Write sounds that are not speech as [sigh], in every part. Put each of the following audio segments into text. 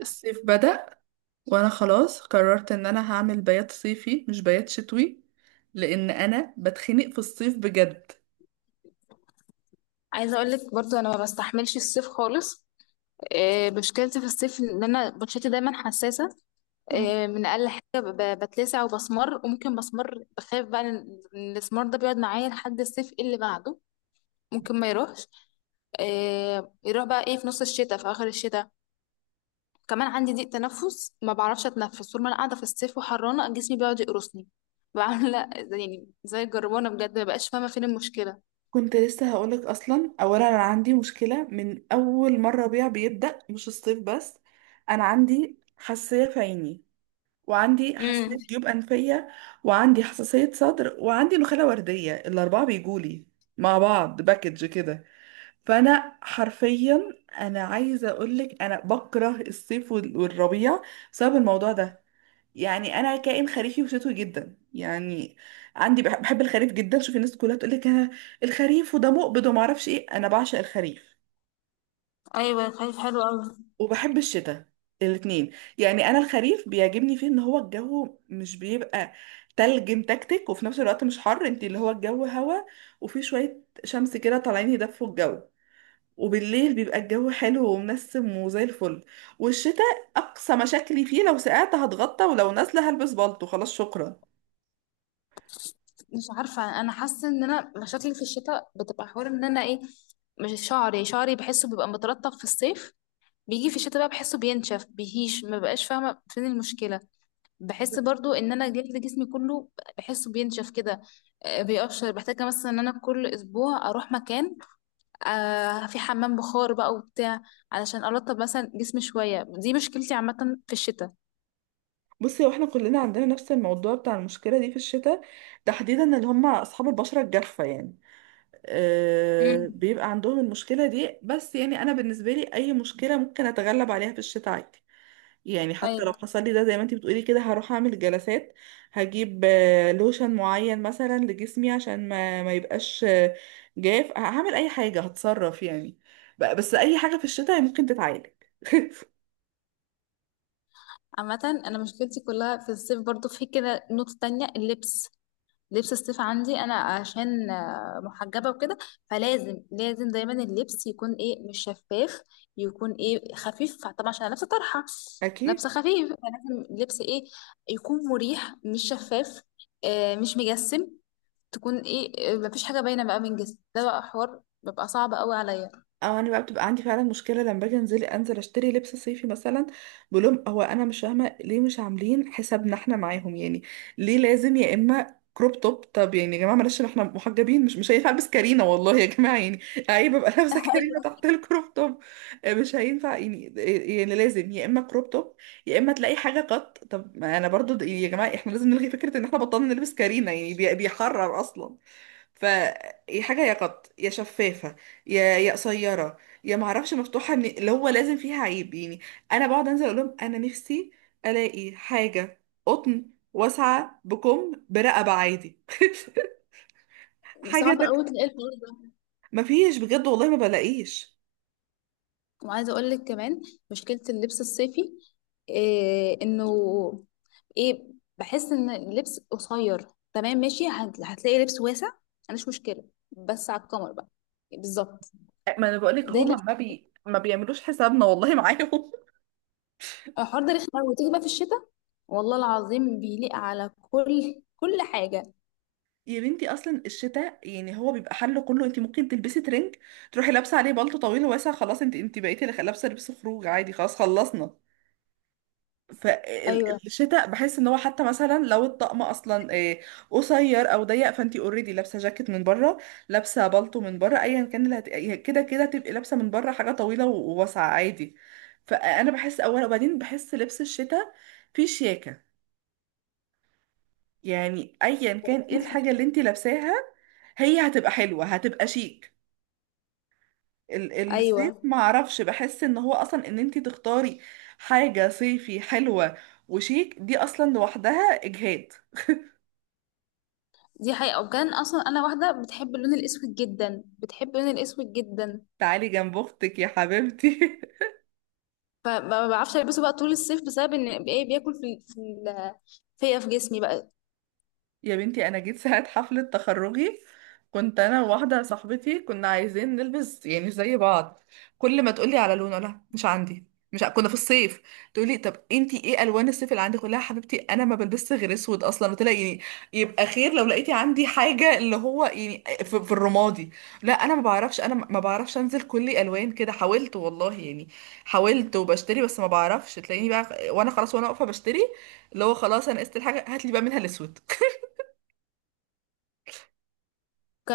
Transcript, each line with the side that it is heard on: right: الصيف بدأ، وانا خلاص قررت ان انا هعمل بيات صيفي مش بيات شتوي، لان انا بتخنق في الصيف بجد.
left: عايزه اقول لك برضو انا ما بستحملش الصيف خالص. مشكلتي في الصيف ان انا بشرتي دايما حساسه.
right: مم.
left: من اقل حاجه بتلسع وبسمر، وممكن بسمر بخاف بقى ان الاسمر ده بيقعد معايا لحد الصيف، إيه اللي بعده؟ ممكن ما يروحش. يروح بقى ايه في نص الشتاء في اخر الشتاء. كمان عندي ضيق تنفس، ما بعرفش اتنفس طول ما انا قاعده في الصيف، وحرانه جسمي بيقعد يقرصني. بعمل [laughs] يعني زي الجربانه بجد، ما بقاش فاهمه فين المشكله.
right: كنت لسه هقولك. اصلا اولا انا عندي مشكله من اول مره ربيع بيبدا، مش الصيف بس. انا عندي حساسيه في عيني، وعندي
left: امم.
right: حساسيه جيوب انفيه، وعندي حساسيه صدر، وعندي نخاله ورديه. الاربعه بيجولي مع بعض باكج كده. فانا حرفيا، انا عايزه اقولك انا بكره الصيف والربيع بسبب الموضوع ده. يعني انا كائن خريفي وشتوي جدا، يعني عندي بحب الخريف جدا. شوفي الناس كلها تقولك انا الخريف وده مقبض وما اعرفش ايه، انا بعشق الخريف
left: ايوه، خايف حلو قوي.
right: وبحب الشتاء الاتنين. يعني انا الخريف بيعجبني فيه ان هو الجو مش بيبقى تلج متكتك، وفي نفس الوقت مش حر، انت اللي هو الجو هوا، وفي شويه شمس كده طالعين يدفوا الجو، وبالليل بيبقى الجو حلو ومنسم وزي الفل. والشتاء اقصى مشاكلي فيه، لو سقعت هتغطى، ولو نازله هلبس بالطو، خلاص شكرا.
left: مش عارفة، أنا حاسة إن أنا مشاكلي في الشتاء بتبقى حوار إن أنا إيه. مش شعري بحسه بيبقى مترطب في الصيف، بيجي في الشتاء بقى بحسه بينشف بيهيش، ما بقاش فاهمة فين المشكلة. بحس برضو إن أنا جلد جسمي كله بحسه بينشف كده. بيقشر، بحتاج مثلا إن أنا كل أسبوع أروح مكان في حمام بخار بقى وبتاع، علشان أرطب مثلا جسمي شوية. دي مشكلتي عامة في الشتاء.
right: بصي، واحنا كلنا عندنا نفس الموضوع بتاع المشكله دي في الشتاء، تحديدا اللي هم اصحاب البشره الجافه يعني.
left: مم.
right: أه، بيبقى عندهم المشكله دي. بس يعني انا بالنسبه لي اي مشكله ممكن اتغلب عليها في الشتاء عادي. يعني حتى لو
left: ايوه،
right: حصل لي ده زي ما انتي بتقولي كده، هروح اعمل جلسات. هجيب لوشن معين مثلا لجسمي عشان ما يبقاش جاف. هعمل اي حاجة، هتصرف يعني. بس اي حاجة في الشتاء ممكن تتعالج. [laughs]
left: عامة انا مشكلتي كلها في الصيف برضو. في كده نقطة تانية، اللبس. لبس الصيف عندي انا عشان محجبه وكده، فلازم لازم دايما اللبس يكون ايه مش شفاف، يكون ايه خفيف طبعا عشان انا لابسه طرحه،
right: اكيد.
left: لابسه خفيف. فلازم اللبس ايه يكون مريح، مش شفاف، مش مجسم، تكون ايه مفيش حاجه باينه بقى من جسم. ده بقى حوار بيبقى صعب قوي عليا.
right: او انا بقى بتبقى عندي فعلا مشكله لما باجي انزل اشتري لبس صيفي مثلا. بقول لهم هو انا مش فاهمه ليه مش عاملين حسابنا احنا معاهم يعني؟ ليه لازم يا اما كروب توب؟ طب يعني يا جماعه، معلش احنا محجبين، مش هينفع البس كارينا، والله يا جماعه، يعني عيب ابقى لابسه
left: [laughs]
right: كارينا
left: ايوه،
right: تحت الكروب توب. مش هينفع يعني. يعني لازم يا اما كروب توب، يا اما تلاقي حاجه قط. طب ما انا برضو يعني يا جماعه، احنا لازم نلغي فكره ان احنا بطلنا نلبس كارينا، يعني بيحرر اصلا. فيا حاجة يا قط يا شفافة، يا قصيرة، يا معرفش مفتوحة من اللي هو لازم فيها عيب يعني. أنا بقعد أنزل أقول لهم أنا نفسي ألاقي حاجة قطن واسعة بكم برقبة عادي. [laughs] حاجة
left: صعب قوي
right: تك...
left: تلاقي الحوار.
right: مفيش بجد والله ما بلاقيش.
left: وعايزه اقول لك كمان، مشكله اللبس الصيفي إيه انه ايه، بحس ان اللبس قصير. تمام، ماشي، هتلاقي لبس واسع، انا مش مشكله، بس على القمر بقى. بالظبط.
right: ما انا بقولك
left: ده
right: هما
left: لبس.
right: ما بيعملوش حسابنا والله معاهم. [laughs]
left: الحوار ده رخم أوي. وتيجي بقى في الشتاء، والله العظيم بيليق على كل حاجه.
right: يا بنتي، اصلا الشتاء يعني هو بيبقى حله كله. انت ممكن تلبسي ترنج، تروحي لابسه عليه بلطو طويل واسع، خلاص انت بقيتي لابسه لبس خروج عادي، خلاص خلصنا.
left: ايوه،
right: فالشتاء بحس ان هو حتى مثلا لو الطقم اصلا قصير او ضيق، فانتي اوريدي لابسه جاكيت من بره، لابسه بالطو من بره، ايا كان اللي هت... كده كده تبقي لابسه من بره حاجه طويله وواسعه عادي. فانا بحس اولا، وبعدين بحس لبس الشتاء فيه شياكه. يعني ايا كان ايه الحاجه اللي انتي لابساها هي هتبقى حلوه، هتبقى شيك. ال-
left: ايوه.
right: الصيف معرفش، بحس ان هو اصلا ان انتي تختاري حاجه صيفي حلوه وشيك دي اصلا لوحدها اجهاد.
left: دي حقيقه، وكان اصلا انا واحده بتحب اللون الاسود جدا، بتحب اللون الاسود جدا.
right: تعالي جنب اختك يا حبيبتي. [laughs]
left: فما ما بعرفش البسه بقى طول الصيف بسبب ان ايه، بياكل في في ال- فيا في جسمي بقى.
right: يا بنتي، انا جيت ساعة حفلة تخرجي، كنت انا وواحدة صاحبتي كنا عايزين نلبس يعني زي بعض. كل ما تقولي على لون، لا مش عندي. مش ع- كنا في الصيف. تقولي طب انتي ايه الوان الصيف اللي عندك؟ قلت لها حبيبتي انا ما بلبسش غير اسود اصلا، قلت لها يعني يبقى خير لو لقيتي عندي حاجه اللي هو يعني في الرمادي. لا انا ما بعرفش، انا ما بعرفش انزل كل الوان كده. حاولت والله يعني، حاولت وبشتري، بس ما بعرفش، تلاقيني بقى وانا خلاص وانا واقفه بشتري اللي هو خلاص انا قست الحاجه، هات لي بقى منها الاسود.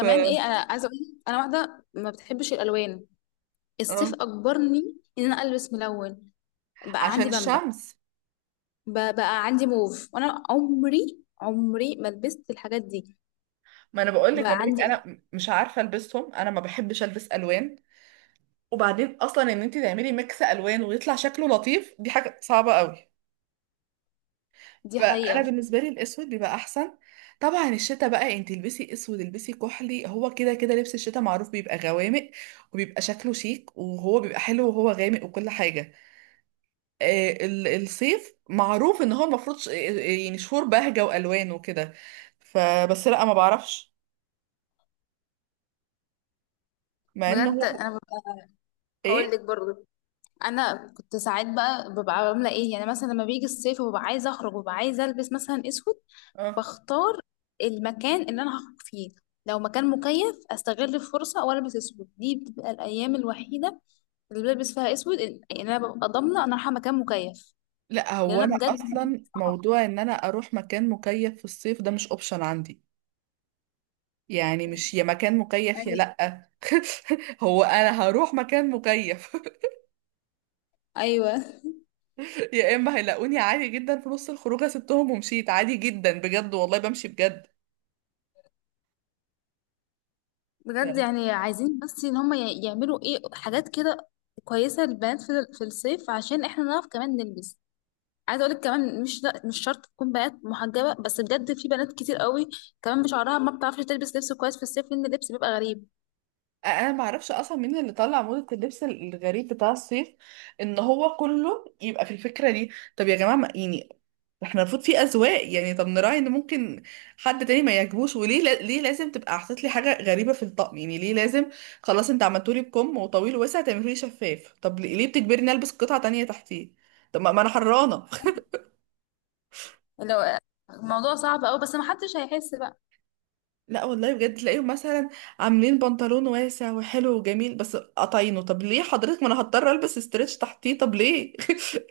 right: ف...
left: ايه، انا عايزه اقول لك، انا واحده ما بتحبش الالوان، الصيف
right: اه،
left: اجبرني ان انا البس ملون. بقى
right: عشان
left: عندي بامبا،
right: الشمس.
left: بقى عندي موف، وانا عمري عمري ما لبست الحاجات دي.
right: ما انا بقول لك،
left: بقى
right: ما بقولك
left: عندي إيه،
right: انا مش عارفه البسهم، انا ما بحبش البس الوان. وبعدين اصلا ان انت تعملي ميكس الوان ويطلع شكله لطيف دي حاجه صعبه قوي.
left: دي
right: فانا
left: حقيقه.
right: بالنسبه لي الاسود بيبقى احسن. طبعا الشتا بقى انت البسي اسود، البسي كحلي، هو كده كده لبس الشتا معروف بيبقى غوامق، وبيبقى شكله شيك، وهو بيبقى حلو وهو غامق وكل حاجه. آه، الصيف معروف ان هو المفروض يعني شهور بهجه والوان وكده. فبس لا، ما بعرفش مع ان
left: بجد
right: هو
left: انا هقول
right: ايه.
left: لك برضه، انا كنت ساعات بقى ببقى عامله ايه يعني، مثلا لما بيجي الصيف وببقى عايزه اخرج وببقى عايزه البس مثلا اسود،
right: اه.
left: بختار المكان اللي انا هخرج فيه. لو مكان مكيف، استغل الفرصه والبس اسود. دي بتبقى الايام الوحيده اللي بلبس فيها اسود، ان انا ببقى ضامنه انا رايحه مكان مكيف.
right: لا، هو
left: لان انا
right: انا
left: بجد مكان
right: اصلا
left: صعب.
right: موضوع ان انا اروح مكان مكيف في الصيف ده مش اوبشن عندي. يعني مش يا مكان مكيف يا
left: ايوه،
right: لا. [laughs] هو انا هروح مكان مكيف؟ [laughs]
left: ايوه.
right: يا اما هيلاقوني عادي جدا في نص الخروجه سبتهم ومشيت عادي جدا، بجد والله بمشي بجد.
left: بجد يعني عايزين بس ان هم يعملوا ايه حاجات كده كويسه للبنات في الصيف، عشان احنا نعرف كمان نلبس. عايزه اقول لك كمان، مش لا مش شرط تكون بنات محجبه، بس بجد في بنات كتير قوي كمان بشعرها ما بتعرفش تلبس لبس كويس في الصيف، لان اللبس بيبقى غريب.
right: انا ما اعرفش اصلا مين اللي طلع موضة اللبس الغريب بتاع الصيف، ان هو كله يبقى في الفكرة دي. طب يا جماعة، ما يعني احنا المفروض في اذواق يعني، طب نراعي ان ممكن حد تاني ما يعجبوش. وليه ليه لازم تبقى حاطط لي حاجة غريبة في الطقم، يعني ليه لازم؟ خلاص انت عملتولي بكم وطويل ووسع، تعملولي شفاف؟ طب ليه؟ ليه بتجبرني البس قطعة تانية تحتيه؟ طب ما انا حرانة.
left: لو الموضوع صعب قوي، بس ما حدش هيحس بقى.
right: لا والله بجد تلاقيهم مثلا عاملين بنطلون واسع وحلو وجميل بس قطعينه. طب ليه حضرتك؟ ما انا هضطر البس استريتش تحتيه، طب ليه؟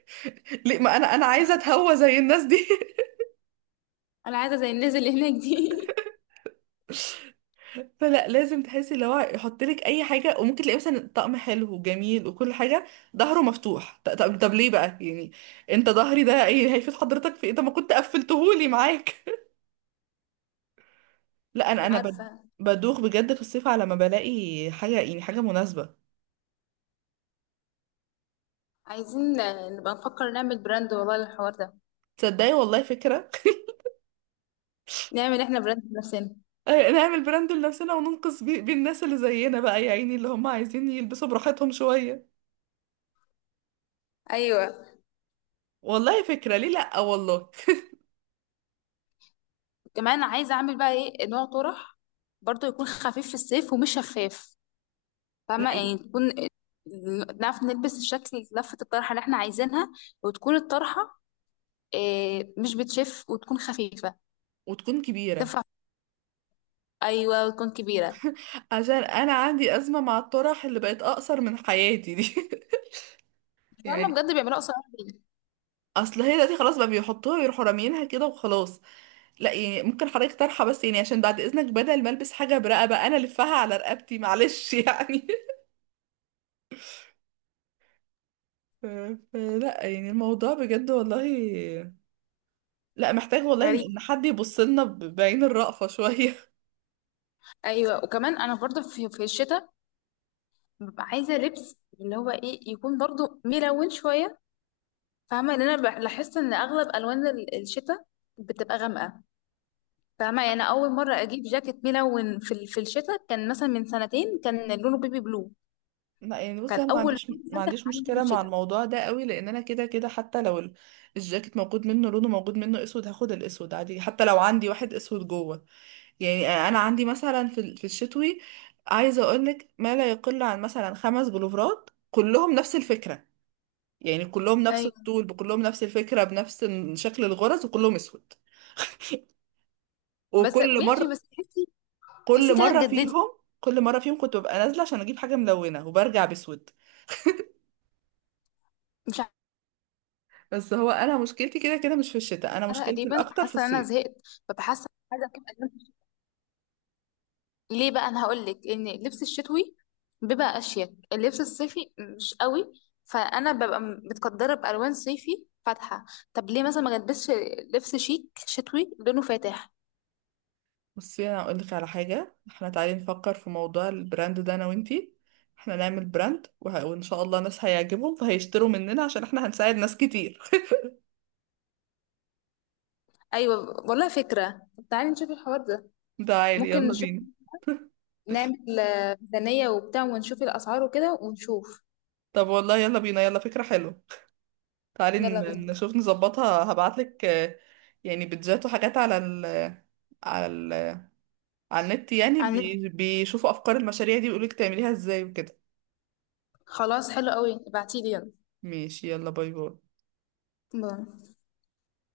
right: [laughs] ليه؟ ما انا عايزه اتهوى زي الناس دي. [laughs]
left: انا عايزه زي الناس اللي هناك دي.
right: فلا، لازم تحسي اللي هو يحط لك اي حاجه. وممكن تلاقي مثلا طقم حلو وجميل وكل حاجه ظهره مفتوح. طب ليه بقى يعني؟ انت ظهري ده ايه هيفيد حضرتك في ايه؟ طب ما كنت قفلتهولي معاك. [laughs] لا
left: [laughs] مش
right: انا
left: عارفه.
right: بدوخ بجد في الصيف على ما بلاقي حاجه، يعني حاجه مناسبه.
left: عايزين نبقى نفكر نعمل براند والله للحوار ده،
right: تصدقي والله فكره.
left: نعمل احنا براند لنفسنا.
right: نعمل براند لنفسنا وننقذ بيه الناس اللي زينا بقى، يا عيني اللي هم عايزين يلبسوا براحتهم شوية.
left: ايوه،
right: والله فكرة، ليه لأ، والله. [laughs]
left: كمان عايزه اعمل بقى ايه نوع طرح برضه يكون خفيف في الصيف ومش شفاف.
right: لا
left: فاهمه يعني
right: ليه؟
left: تكون نعرف نلبس الشكل، لفه الطرحه اللي احنا عايزينها، وتكون الطرحه إيه مش بتشف وتكون خفيفه
right: وتكون كبيرة
left: تنفع. ايوه، وتكون كبيره.
right: عشان أنا عندي أزمة مع الطرح اللي بقت أقصر من حياتي دي. [laughs]
left: فاهمه
right: يعني
left: بجد، بيعملوها قصيره ليه؟
right: أصل هي دلوقتي خلاص بقى بيحطوها ويروحوا راميينها كده وخلاص. لا يعني ممكن حضرتك طرحة بس يعني، عشان بعد إذنك بدل ما ألبس حاجة برقبة أنا ألفها على رقبتي، معلش يعني. [laughs] ف- فلا يعني الموضوع بجد والله، لا محتاج والله ان
left: غريب.
right: إن حد يبص لنا بعين الرأفة شوية. [laughs]
left: ايوه، وكمان انا برضه في الشتاء ببقى عايزه لبس اللي هو ايه، يكون برضه ملون شويه. فاهمه ان انا بحس ان اغلب الوان الشتاء بتبقى غامقه. فاهمه يعني، أنا اول مره اجيب جاكيت ملون في الشتاء كان مثلا من سنتين، كان لونه بيبي بلو.
right: لا يعني بصي،
left: كان
right: انا ما
left: اول
right: عنديش
left: لون
right: ما
left: فاتح
right: عنديش
left: عندي في
right: مشكلة مع
left: الشتاء.
right: الموضوع ده قوي، لان انا كده كده حتى لو الجاكيت موجود منه لونه، موجود منه اسود، هاخد الاسود عادي، حتى لو عندي واحد اسود جوه. يعني انا عندي مثلا في الشتوي، عايزة اقولك ما لا يقل عن مثلا خمس بلوفرات كلهم نفس الفكرة، يعني كلهم نفس
left: ايوه،
right: الطول، بكلهم نفس الفكرة، بنفس شكل الغرز، وكلهم اسود. [laughs]
left: بس
right: وكل
left: ماشي،
right: مرة،
left: بس تحسي
right: كل
left: انت
right: مره
left: هتجددي.
right: فيهم كل مره فيهم كنت ببقى نازله عشان اجيب حاجه ملونه، وبرجع بسود.
left: مش
right: بس هو انا مشكلتي كده كده مش في الشتاء، انا
left: عارفه،
right: مشكلتي
left: تقريبا
right: الاكتر في
left: حاسه ان انا
right: الصيف.
left: زهقت، فبحس عايزه اجيب ألوان. ليه بقى؟ انا هقول لك، ان اللبس الشتوي بيبقى اشيك، اللبس الصيفي مش قوي. فانا ببقى متقدره بالوان صيفي فاتحه، طب ليه مثلا ما البسش لبس شيك شتوي لونه فاتح.
right: بصي انا اقول لك على حاجه، احنا تعالي نفكر في موضوع البراند ده انا وانتي. احنا نعمل براند وان شاء الله ناس هيعجبهم فهيشتروا مننا، عشان احنا هنساعد ناس كتير.
left: ايوه، والله فكره. تعالي نشوف الحوار ده،
right: [laughs] تعالي
left: ممكن
right: يلا
left: نشوف
right: بينا.
left: نعمل ميزانيه وبتاع، ونشوف الاسعار وكده، ونشوف.
right: طب والله يلا بينا، يلا فكره حلوه. تعالي
left: يلا بينا.
right: نشوف نظبطها، هبعتلك يعني بيدجات وحاجات على ال على النت، يعني
left: عن-
right: بي... بيشوفوا افكار المشاريع دي ويقولك تعمليها ازاي وكده.
left: خلاص حلو قوي، ابعتيلي، يلا
right: ماشي، يلا باي باي.
left: باي.